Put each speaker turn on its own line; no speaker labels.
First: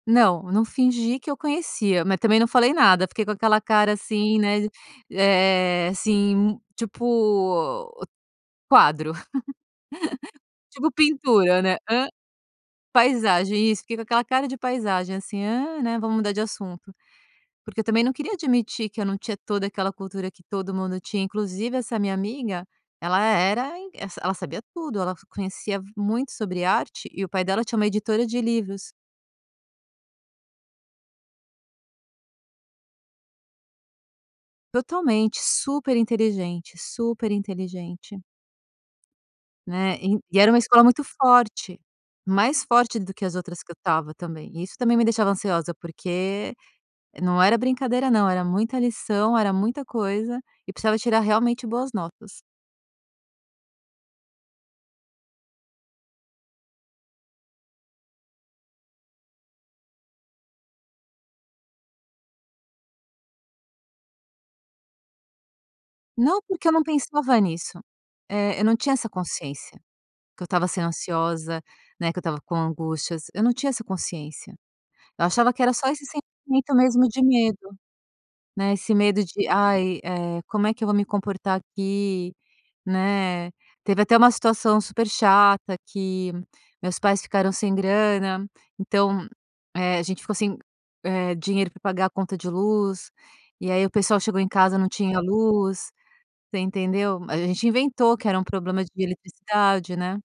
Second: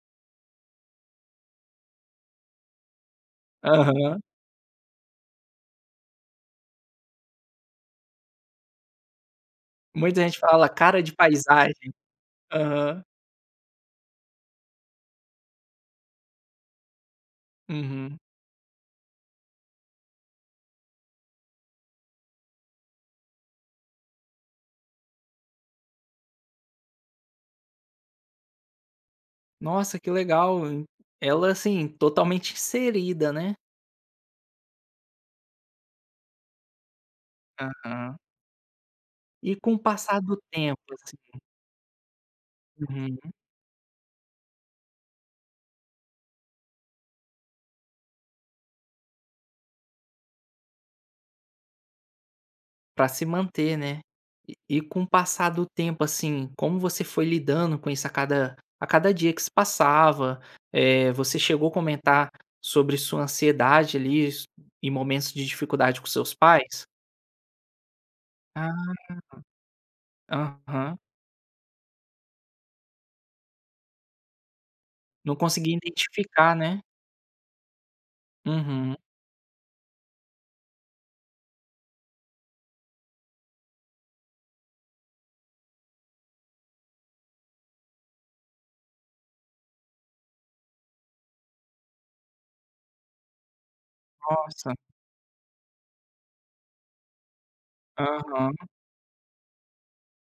Não, não fingi que eu conhecia, mas também não falei nada, fiquei com aquela cara,
Aham.
assim, né, eh eh, assim, tipo, quadro,
Muita gente fala:
tipo
"Cara de
pintura, né.
paisagem".
Hã?
Aham.
Paisagem, isso fiquei com aquela cara de paisagem, assim: "Hã, né, vamos mudar de assunto". Porque eu também não
Uhum.
queria admitir que eu não tinha toda aquela cultura que todo mundo tinha. Inclusive, essa minha amiga, ela era in ela sa ela sabia tudo, ela f conhecia muito sobre arte e o pai dela tinha uma editora de livros.
Nossa, que legal! Ela assim, totalmente inserida, né?
Totalmente! Super inteligente, super
Aham.
inteligente!
E com o
Né, e
passar do
e era uma
tempo,
escola muito
assim?
forte, mais forte do
Uhum.
que as outras que eu estava também. Isso também me deixava ansiosa, porque não era brincadeira, não, era muita lição, era muita coisa e precisava tirar realmente boas notas.
Pra se manter, né. E e com o passar do tempo, assim, como você foi lidando com isso, a cada a cada dia que se passava? Eh, você chegou comentar sobre sua ansiedade, ali, isso em momentos de dificuldade com seus
Não, porque eu não
pais?
pensava nisso, eh, eu
Hã.
não tinha essa consciência que eu estava sendo
Aham.
ansiosa, né, que eu estava com angústias. Eu não tinha essa consciência, eu
Não
achava que era
conseguia
só esse
identificar,
sentimento
né.
mesmo de medo, né, esse
Uhum.
medo de: "Ai, eh, como é que eu vou me comportar aqui?", né. Teve até uma situação super chata que meus pais ficaram sem grana, então, eh, a gente ficou sem, eh, dinheiro pra pagar a conta de luz, e aí o pessoal chegou em
Nossa.
casa, não tinha luz, você entendeu? Mas a gente inventou que era um
Aham.
problema de eletricidade, né.